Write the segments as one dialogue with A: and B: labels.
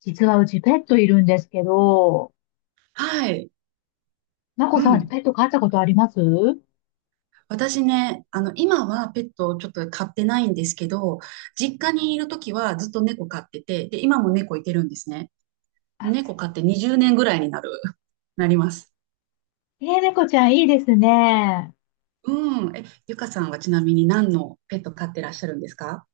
A: 実はうちペットいるんですけど、
B: はい。
A: まこ
B: う
A: さん
B: ん。
A: ペット飼ったことあります？
B: 私ね、今はペットをちょっと飼ってないんですけど、実家にいるときはずっと猫飼ってて、で、今も猫いてるんですね。
A: あ、
B: 猫飼って20年ぐらいになります。
A: ええ、猫ちゃんいいですね。
B: うん。え、ゆかさんはちなみに何のペット飼ってらっしゃるんですか？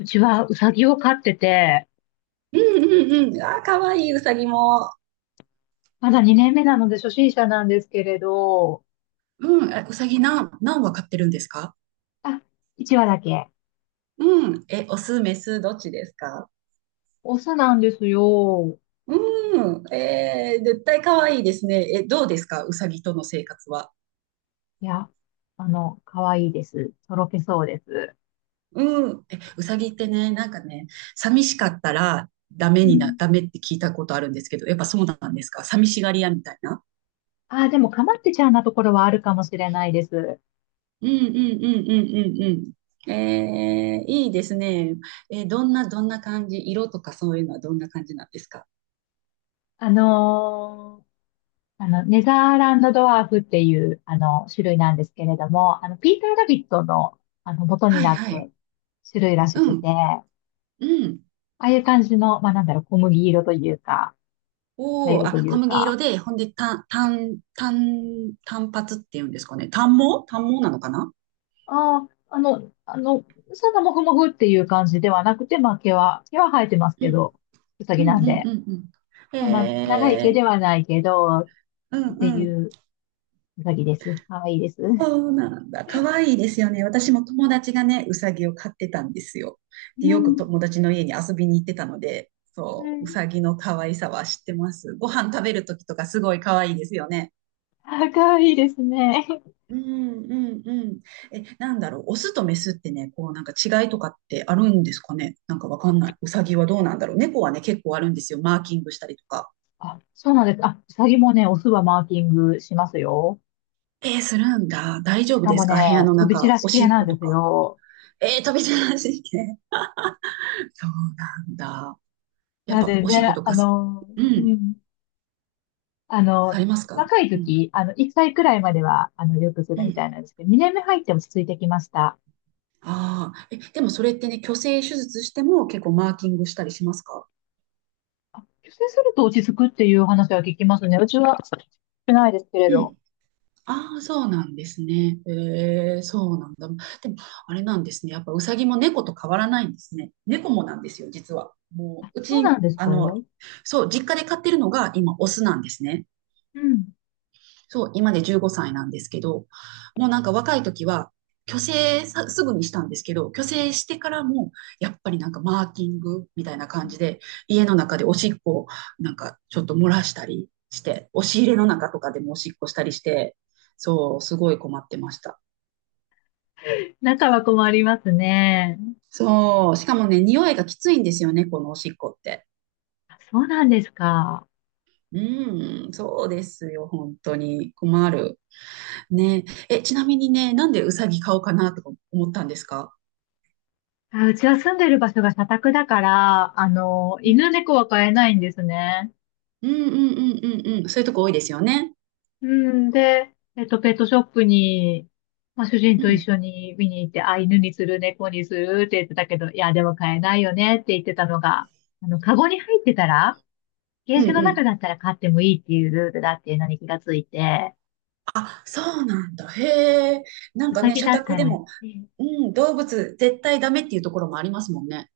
A: うちはうさぎを飼ってて、
B: うんうんうん。あー、かわいい、うさぎも。
A: まだ2年目なので初心者なんですけれど、
B: うん。えうさぎ何羽飼ってるんですか？
A: あ、1羽だけ。
B: うん。え、オス、メス、どっちですか？
A: オスなんですよ。
B: うん。えー、絶対かわいいですね。どうですかうさぎとの生活は。
A: いや、可愛いいです。とろけそうです。
B: うん。え、うさぎってね、なんかね、寂しかったら
A: うん。
B: ダメって聞いたことあるんですけど、やっぱそうなんですか？寂しがり屋みたいな。
A: あ、でもかまってちゃんなところはあるかもしれないです。
B: うんうんうんうんうんうん。えー、いいですね。えーどんな感じ、色とかそういうのはどんな感じなんですか？
A: あのーネザーランドドワーフっていう、種類なんですけれども、ピーター・ラビットの、元に
B: はい
A: なった
B: はい。
A: 種類らし
B: う
A: く
B: ん。
A: て、あ
B: うん。
A: あいう感じの、まあ、なんだろう、小麦色というか、茶
B: おお、
A: 色と
B: あ、
A: い
B: 小
A: う
B: 麦色
A: か、
B: で、ほんで、単発っていうんですかね。単毛なのかな？
A: ああ、そんなもふもふっていう感じではなくて、まあ、毛は生えてます
B: う
A: け
B: ん
A: ど、うさぎ
B: うん
A: なん
B: うん
A: で、
B: うんうん。
A: そんな長い
B: え
A: 毛
B: ー、
A: ではないけど、っ
B: う
A: て
B: んう
A: い
B: ん。
A: ううさぎです。かわいいです。う
B: そうなんだ。可愛いいですよね。私も友達がね、うさぎを飼ってたんですよ。で、よ
A: ん。
B: く友達の家に遊びに行ってたので、
A: う
B: そう、う
A: ん。
B: さぎの可愛さは知ってます。ご飯食べるときとかすごい可愛いですよね。
A: あ、かわいいですね。
B: うんうんうん。え、なんだろう。オスとメスってね、こうなんか違いとかってあるんですかね。なんかわかんない。うさぎはどうなんだろう。猫はね、結構あるんですよ。マーキングしたりとか。
A: あ、そうなんです。あ、うさぎもね、オスはマーキングしますよ。
B: えーするんだ。大
A: し
B: 丈夫
A: か
B: で
A: も
B: すか？部屋
A: ね、
B: の
A: 飛び散
B: 中。
A: らし
B: おし
A: 系
B: っ
A: なん
B: こ
A: で
B: と
A: す
B: か。
A: よ。
B: えー、飛び出してて。そうなんだ。やっ
A: なん
B: ぱ
A: で
B: おしっこ
A: ね、
B: と
A: あ
B: かす
A: の、
B: う
A: う
B: ん。
A: ん、あ
B: さ
A: の、
B: れますか？
A: 若い
B: うん。
A: 時、1歳くらいまでは、よくす
B: う
A: るみた
B: ん。
A: いなんですけど、2年目入って落ち着いてきました。
B: ああ、え、でもそれってね、去勢手術しても結構マーキングしたりしますか？
A: あ、出世すると落ち着くっていう話は聞きますね。うちは、少ないですけれ
B: う
A: ど。
B: ん。ああ、そうなんですね。ええ、そうなんだ。でも、あれなんですね。やっぱウサギも猫と変わらないんですね。猫もなんですよ、実は。も
A: あ、
B: う、う
A: そうな
B: ち、
A: んですか？う
B: そう、実家で飼ってるのが今、オスなんですね。
A: ん。
B: そう、今で15歳なんですけど、もうなんか若い時は、去勢さすぐにしたんですけど、去勢してからも、やっぱりなんかマーキングみたいな感じで、家の中でおしっこをなんかちょっと漏らしたりして、押し入れの中とかでもおしっこしたりして、そう、すごい困ってました。
A: 仲は困りますね。
B: そう、しかもね、匂いがきついんですよね、このおしっこって。
A: あ、そうなんですか？
B: うん、そうですよ、本当に。困る。ねえ、ちなみにね、なんでうさぎ買おうかなとか思ったんですか？
A: あ、うちは住んでる場所が社宅だから、
B: う
A: 犬
B: ん
A: 猫は飼えないんですね。
B: うんうんうんうんうん。そういうとこ多いですよね。
A: うん。で、ペットショップに、まあ、主人
B: う
A: と一
B: ん。
A: 緒に見に行って、あ、犬にする、猫にするって言ってたけど、いや、でも飼えないよねって言ってたのが、カゴに入ってたら、ケ
B: う
A: ー
B: ん
A: ジの
B: う
A: 中
B: ん。
A: だったら飼ってもいいっていうルールだっていうのに気がついて、
B: あ、そうなんだ。へえ。なん
A: ウ
B: か
A: サ
B: ね、
A: ギ
B: 社
A: だっ
B: 宅
A: た
B: で
A: ら、
B: も、うん、動物絶対ダメっていうところもありますもんね。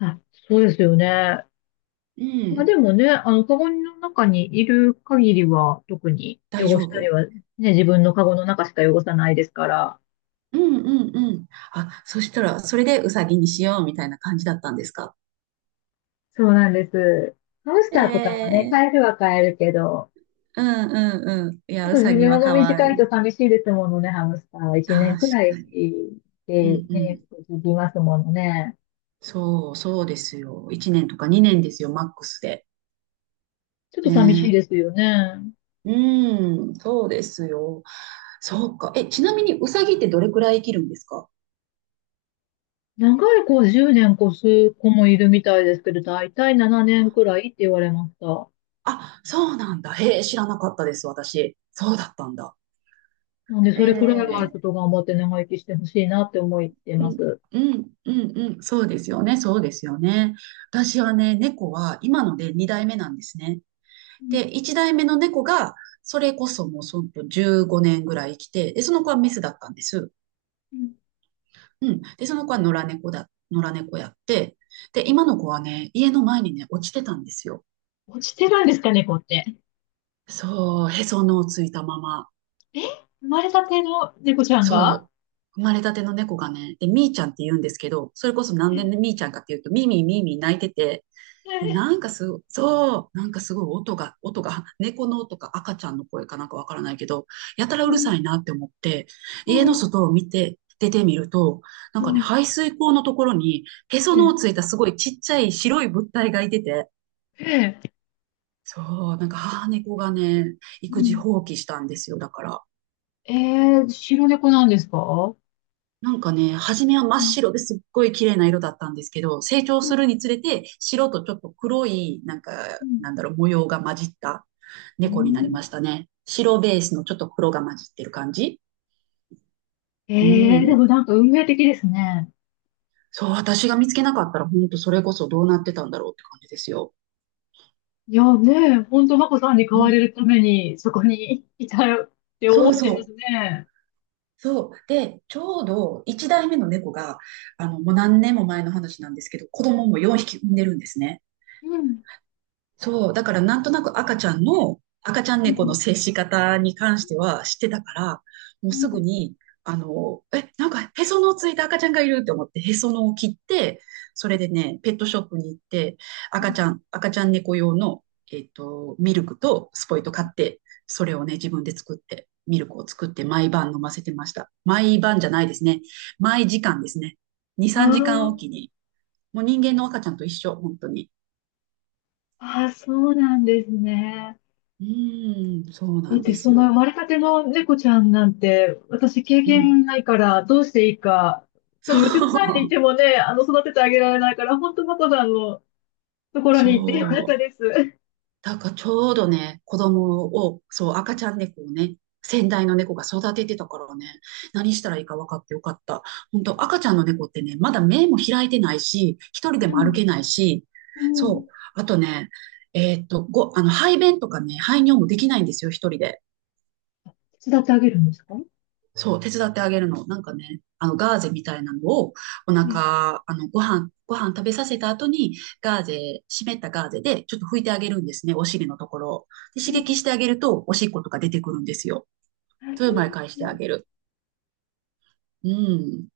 A: あ、そうですよね。
B: う
A: まあ
B: ん。
A: でもね、カゴの中にいる限りは、特に
B: 大
A: 汚
B: 丈
A: したり
B: 夫。
A: は、ね、自分のカゴの中しか汚さないですから。
B: うんうんうん。あ、そしたら、それでウサギにしようみたいな感じだったんですか？
A: そうなんです。ハムス
B: え
A: ターとかもね、飼え
B: え。
A: るは飼えるけど、
B: うんうんうん。い
A: ちょっ
B: や、ウ
A: と寿
B: サ
A: 命
B: ギは
A: が
B: 可愛
A: 短い
B: い。
A: と寂しいですものね、ハムスターは。1年
B: 確
A: くら
B: か
A: い
B: に。う
A: で
B: んう
A: ね、
B: ん。
A: 続きますものね。
B: そう、そうですよ。1年とか2年ですよ、マックスで。
A: ちょっと寂しい
B: ね。
A: ですよね。
B: うん、そうですよ。そうか。え、ちなみにウサギってどれくらい生きるんですか？
A: 長い子は10年越す子もいるみたいですけど、だいたい7年くらいって言われました。
B: あ、そうなんだ。へえ、知らなかったです、私。そうだったんだ。
A: なんで、
B: え
A: それくらいはちょ
B: え、
A: っと頑張って長生きしてほしいなって思って
B: う
A: ま
B: ん、
A: す。
B: うん、うん、うん、そうですよね、そうですよね。私はね、猫は今ので2代目なんですね。
A: うん
B: で、1代目の猫が、それこそもうその15年ぐらい生きて、で、その子はメスだったんです。
A: うん、
B: うん。で、その子は野良猫やって、で、今の子はね、家の前にね、落ちてたんですよ。
A: 落ちてるんですかね、猫って。
B: そう、へその緒をついたまま。
A: え、生まれたての猫ちゃんが？
B: そう。生まれたての猫がね、で、みーちゃんって言うんですけど、それこそなんでみーちゃんかっていうと、みーみーみーみー泣いてて、で、な
A: え、
B: んかすご、そう、なんかすごい音が、猫の音か赤ちゃんの声かなんかわからないけど、やたらう
A: う
B: るさ
A: ん、
B: いなって思って、家
A: う
B: の
A: ん、
B: 外を見て、出てみると、なんか
A: う
B: ね、
A: ん、
B: 排水溝のところに、へそ
A: え、
B: の緒ついたすごいちっちゃい白い物体がいてて、
A: え、
B: そう、なんか母猫がね、
A: う
B: 育児
A: ん。
B: 放棄したんですよ、だから。
A: えー、白猫なんですか？
B: なんかね、初めは真っ
A: うん
B: 白ですっごい綺麗な色だったんですけど、成長
A: うん。
B: するにつれて白とちょっと黒い、なんか、
A: うん
B: なんだろう、模様が混じった
A: う
B: 猫になり
A: ん。
B: ましたね。白ベースのちょっと黒が混じってる感じ。
A: え
B: う
A: ー、で
B: ん。
A: もなんか運命的ですね。
B: そう、私が見つけなかったら、本当それこそどうなってたんだろうって感じですよ。
A: いやね、ほんとマコさんに飼
B: う
A: わ
B: ん。
A: れるためにそこにいたよって
B: そ
A: 思っ
B: う
A: ちゃいます
B: そう。
A: ね。
B: そう。で、ちょうど1代目の猫が、もう何年も前の話なんですけど、子供も4匹産んでるんですね。
A: うん
B: そう、だからなんとなく赤ちゃん
A: う
B: 猫の
A: ん
B: 接し方に関しては知ってたから、もう
A: うん
B: すぐに、なんかへその緒ついた赤ちゃんがいるって思って、へその緒を切って、それでね、ペットショップに行って、
A: うん。
B: 赤ちゃん猫用の、ミルクとスポイト買って、それをね、自分で作って、ミルクを作って毎晩飲ませてました。毎晩じゃないですね。毎時間ですね。2、3時間お
A: あ
B: きに。もう人間の赤ちゃんと一緒、本当に。
A: あ、ああ、そうなんですね。
B: うーん、そう
A: だ
B: な
A: っ
B: ん
A: て、
B: で
A: そ
B: す
A: の生
B: よ。
A: まれたての猫ちゃんなんて、私経
B: うん、
A: 験ないから、どうしていいか。多
B: そ
A: 分、うちの前にい
B: う、
A: てもね、育ててあげられないから、本当マコさんのところに行ってよかっ
B: そ
A: た
B: う。
A: です。
B: だからちょうどね、子供を、そう、赤ちゃん猫をね、先代の猫が育ててたからね、何したらいいか分かってよかった。本当赤ちゃんの猫ってね、まだ目も開いてないし、一人で
A: う
B: も歩
A: ん、
B: けないし、
A: う
B: そ
A: ん。
B: う。あとね、えーっと、ご、あの、排便とかね、排尿もできないんですよ、一人で。
A: 手伝ってあげるんですか
B: そう、手伝ってあげるの。なんかね、ガーゼみたいなのを、お
A: ね？
B: 腹、ご飯食べさせた後に、ガーゼ、湿ったガーゼで、ちょっと拭いてあげるんですね、お尻のところを。で、
A: う
B: 刺
A: ん。
B: 激してあげると、おしっことか出てくるんですよ。
A: あ、
B: それ
A: そ
B: を
A: うな
B: 毎
A: んで
B: 回し
A: す
B: てあ
A: ね。
B: げる。うん。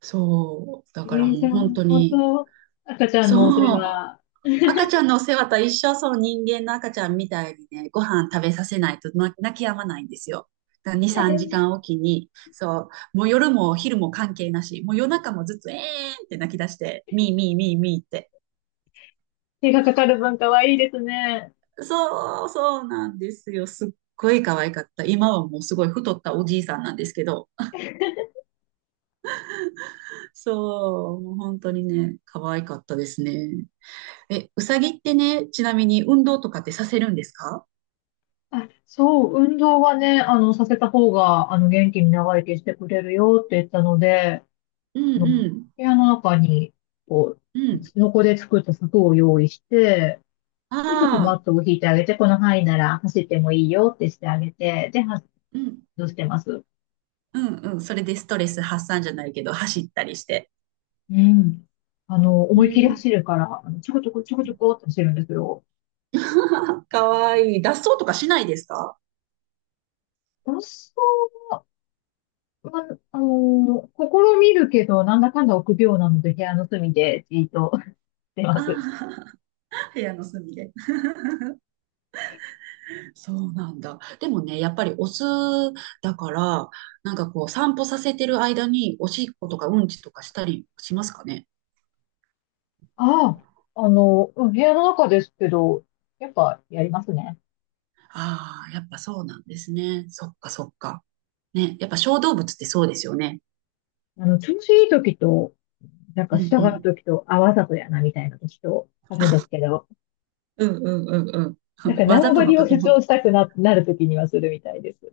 B: そう。だ
A: え
B: からも
A: ー、じ
B: う
A: ゃあ、
B: 本当
A: 本
B: に、
A: 当、赤ちゃん
B: そ
A: のお世
B: う。
A: 話、
B: 赤ちゃんのお世話と一緒、その人間の赤ちゃんみたいにね、ご飯食べさせないとな泣き止まないんですよ。だから2、
A: え
B: 3時間
A: ー、
B: おきに、そう、もう夜も昼も関係なし、もう夜中もずっとえーんって泣き出して、ミーミーミーミーって。
A: 手がかかる分かはいいですね。
B: そう、そうなんですよ。すっごい可愛かった。今はもうすごい太ったおじいさんなんですけど、そう、もう本当にね、可愛かったですね。え、うさぎってね、ちなみに運動とかってさせるんですか？
A: あ、そう、運動はね、させた方が、元気に長生きしてくれるよって言ったので、
B: う
A: あ
B: ん
A: の
B: う
A: 部
B: ん、
A: 屋の中に、こ
B: う
A: う、
B: ん。
A: スノコで作った柵を用意して、
B: あ
A: で、ちょっとマッ
B: あ。
A: トを引いてあげて、この範囲なら走ってもいいよってしてあげて、で、走
B: うん
A: ってます。
B: うんうん。それでストレス発散じゃないけど、走ったりして。
A: うん。
B: う
A: 思いっきり
B: ん。
A: 走るから、ちょこちょこちょこちょこって走るんですよ。
B: かわいい。脱走とかしないですか？
A: 私は、まあの、試みるけど、なんだかんだ臆病なので、部屋の隅でじーっとしてま
B: あ
A: す。
B: あ、部屋の隅で。そうなんだ。でもね、やっぱりオスだから、なんかこう、散歩させてる間に、おしっことかうんちとかしたりしますかね。
A: ああ、うん、部屋の中ですけど、やっぱやりますね。
B: ああ、やっぱそうなんですね。そっかそっか。ね、やっぱ小動物ってそうですよね。
A: 調子いい時と、なん
B: う
A: か
B: ん
A: 従
B: う
A: う
B: ん。
A: 時と、あ、わざとやな、みたいな時と、あるんですけど、
B: うんうんうんうん。
A: なん か
B: わ
A: 縄
B: ざ
A: 張
B: との
A: りを
B: 時
A: 主
B: も
A: 張したくな、なる時にはするみたいです。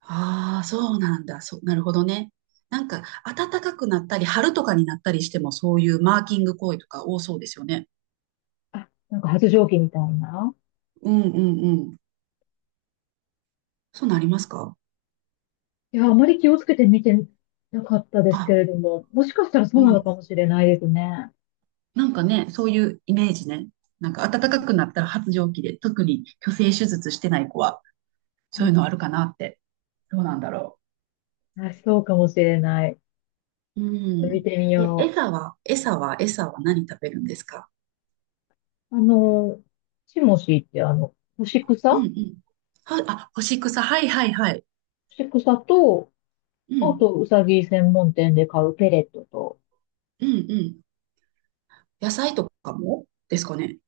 B: ああ、そうなんだ。そう、なるほどね。なんか、暖かくなったり、春とかになったりしても、そういうマーキング行為とか多そうですよね。
A: あ、なんか発情期みたいな。
B: うんうんうん。そうなりますか？
A: いや、あまり気をつけて見てなかったですけ
B: あ、
A: れども、もしかしたらそ
B: う
A: うなの
B: ん。
A: かもしれないですね。
B: なんかね、そういうイメージね。なんか、暖か
A: う
B: くなったら発情期で、特に虚勢手術してない子は、そういうのあるかなって。どうなんだろ
A: ん。あ、そうかもしれない。ち
B: う。う
A: ょっと見
B: ん。
A: てみ
B: え、
A: よ
B: 餌は何食べるんですか？
A: う。チモシーって干し草
B: うんう
A: 干
B: ん。は、あ、干し草。はいはいはい。
A: し草と、
B: う
A: あ
B: ん。
A: と、うさぎ専門店で買うペレットと、
B: うんうん。野菜とかもですかね？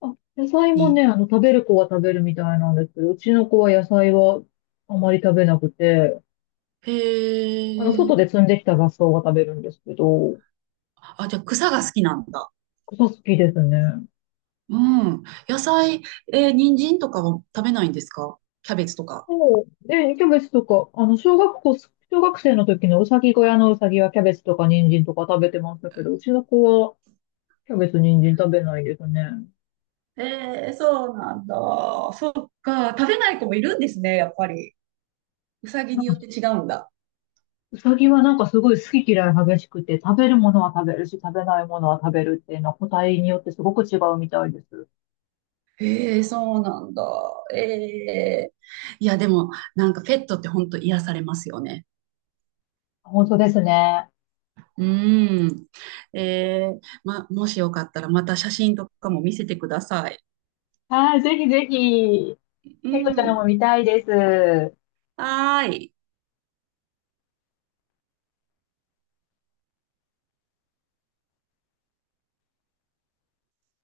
A: あ、野菜もね、
B: に。
A: 食べる子は食べるみたいなんですけど、うちの子は野菜はあまり食べなくて、
B: へ
A: 外で
B: え。
A: 摘んできた雑草は食べるんですけど、
B: あ、じゃあ草が好きなんだ。
A: 草好きですね。
B: うん。野菜、えー人参とかは食べないんですか？キャベツとか。
A: そう。で、キャベツとか、小学生の時のうさぎ小屋のうさぎはキャベツとか人参とか食べてましたけど、うちの子はキャベツ、人参食べないですね。
B: えー、そうなんだ。そっか。食べない子もいるんですね、やっぱり。うさぎによって違うんだ。
A: うさぎはなんかすごい好き嫌い激しくて、食べるものは食べるし、食べないものは食べるっていうのは個体によってすごく違うみたいです。
B: えー、そうなんだ。えー、いや、でも、なんかペットって本当癒されますよね。
A: 本当ですね。
B: うん。えー、ま、もしよかったらまた写真とかも見せてください。
A: はい、ぜひぜひ、
B: う
A: 猫ちゃん
B: ん。
A: も見たいです。
B: はーい。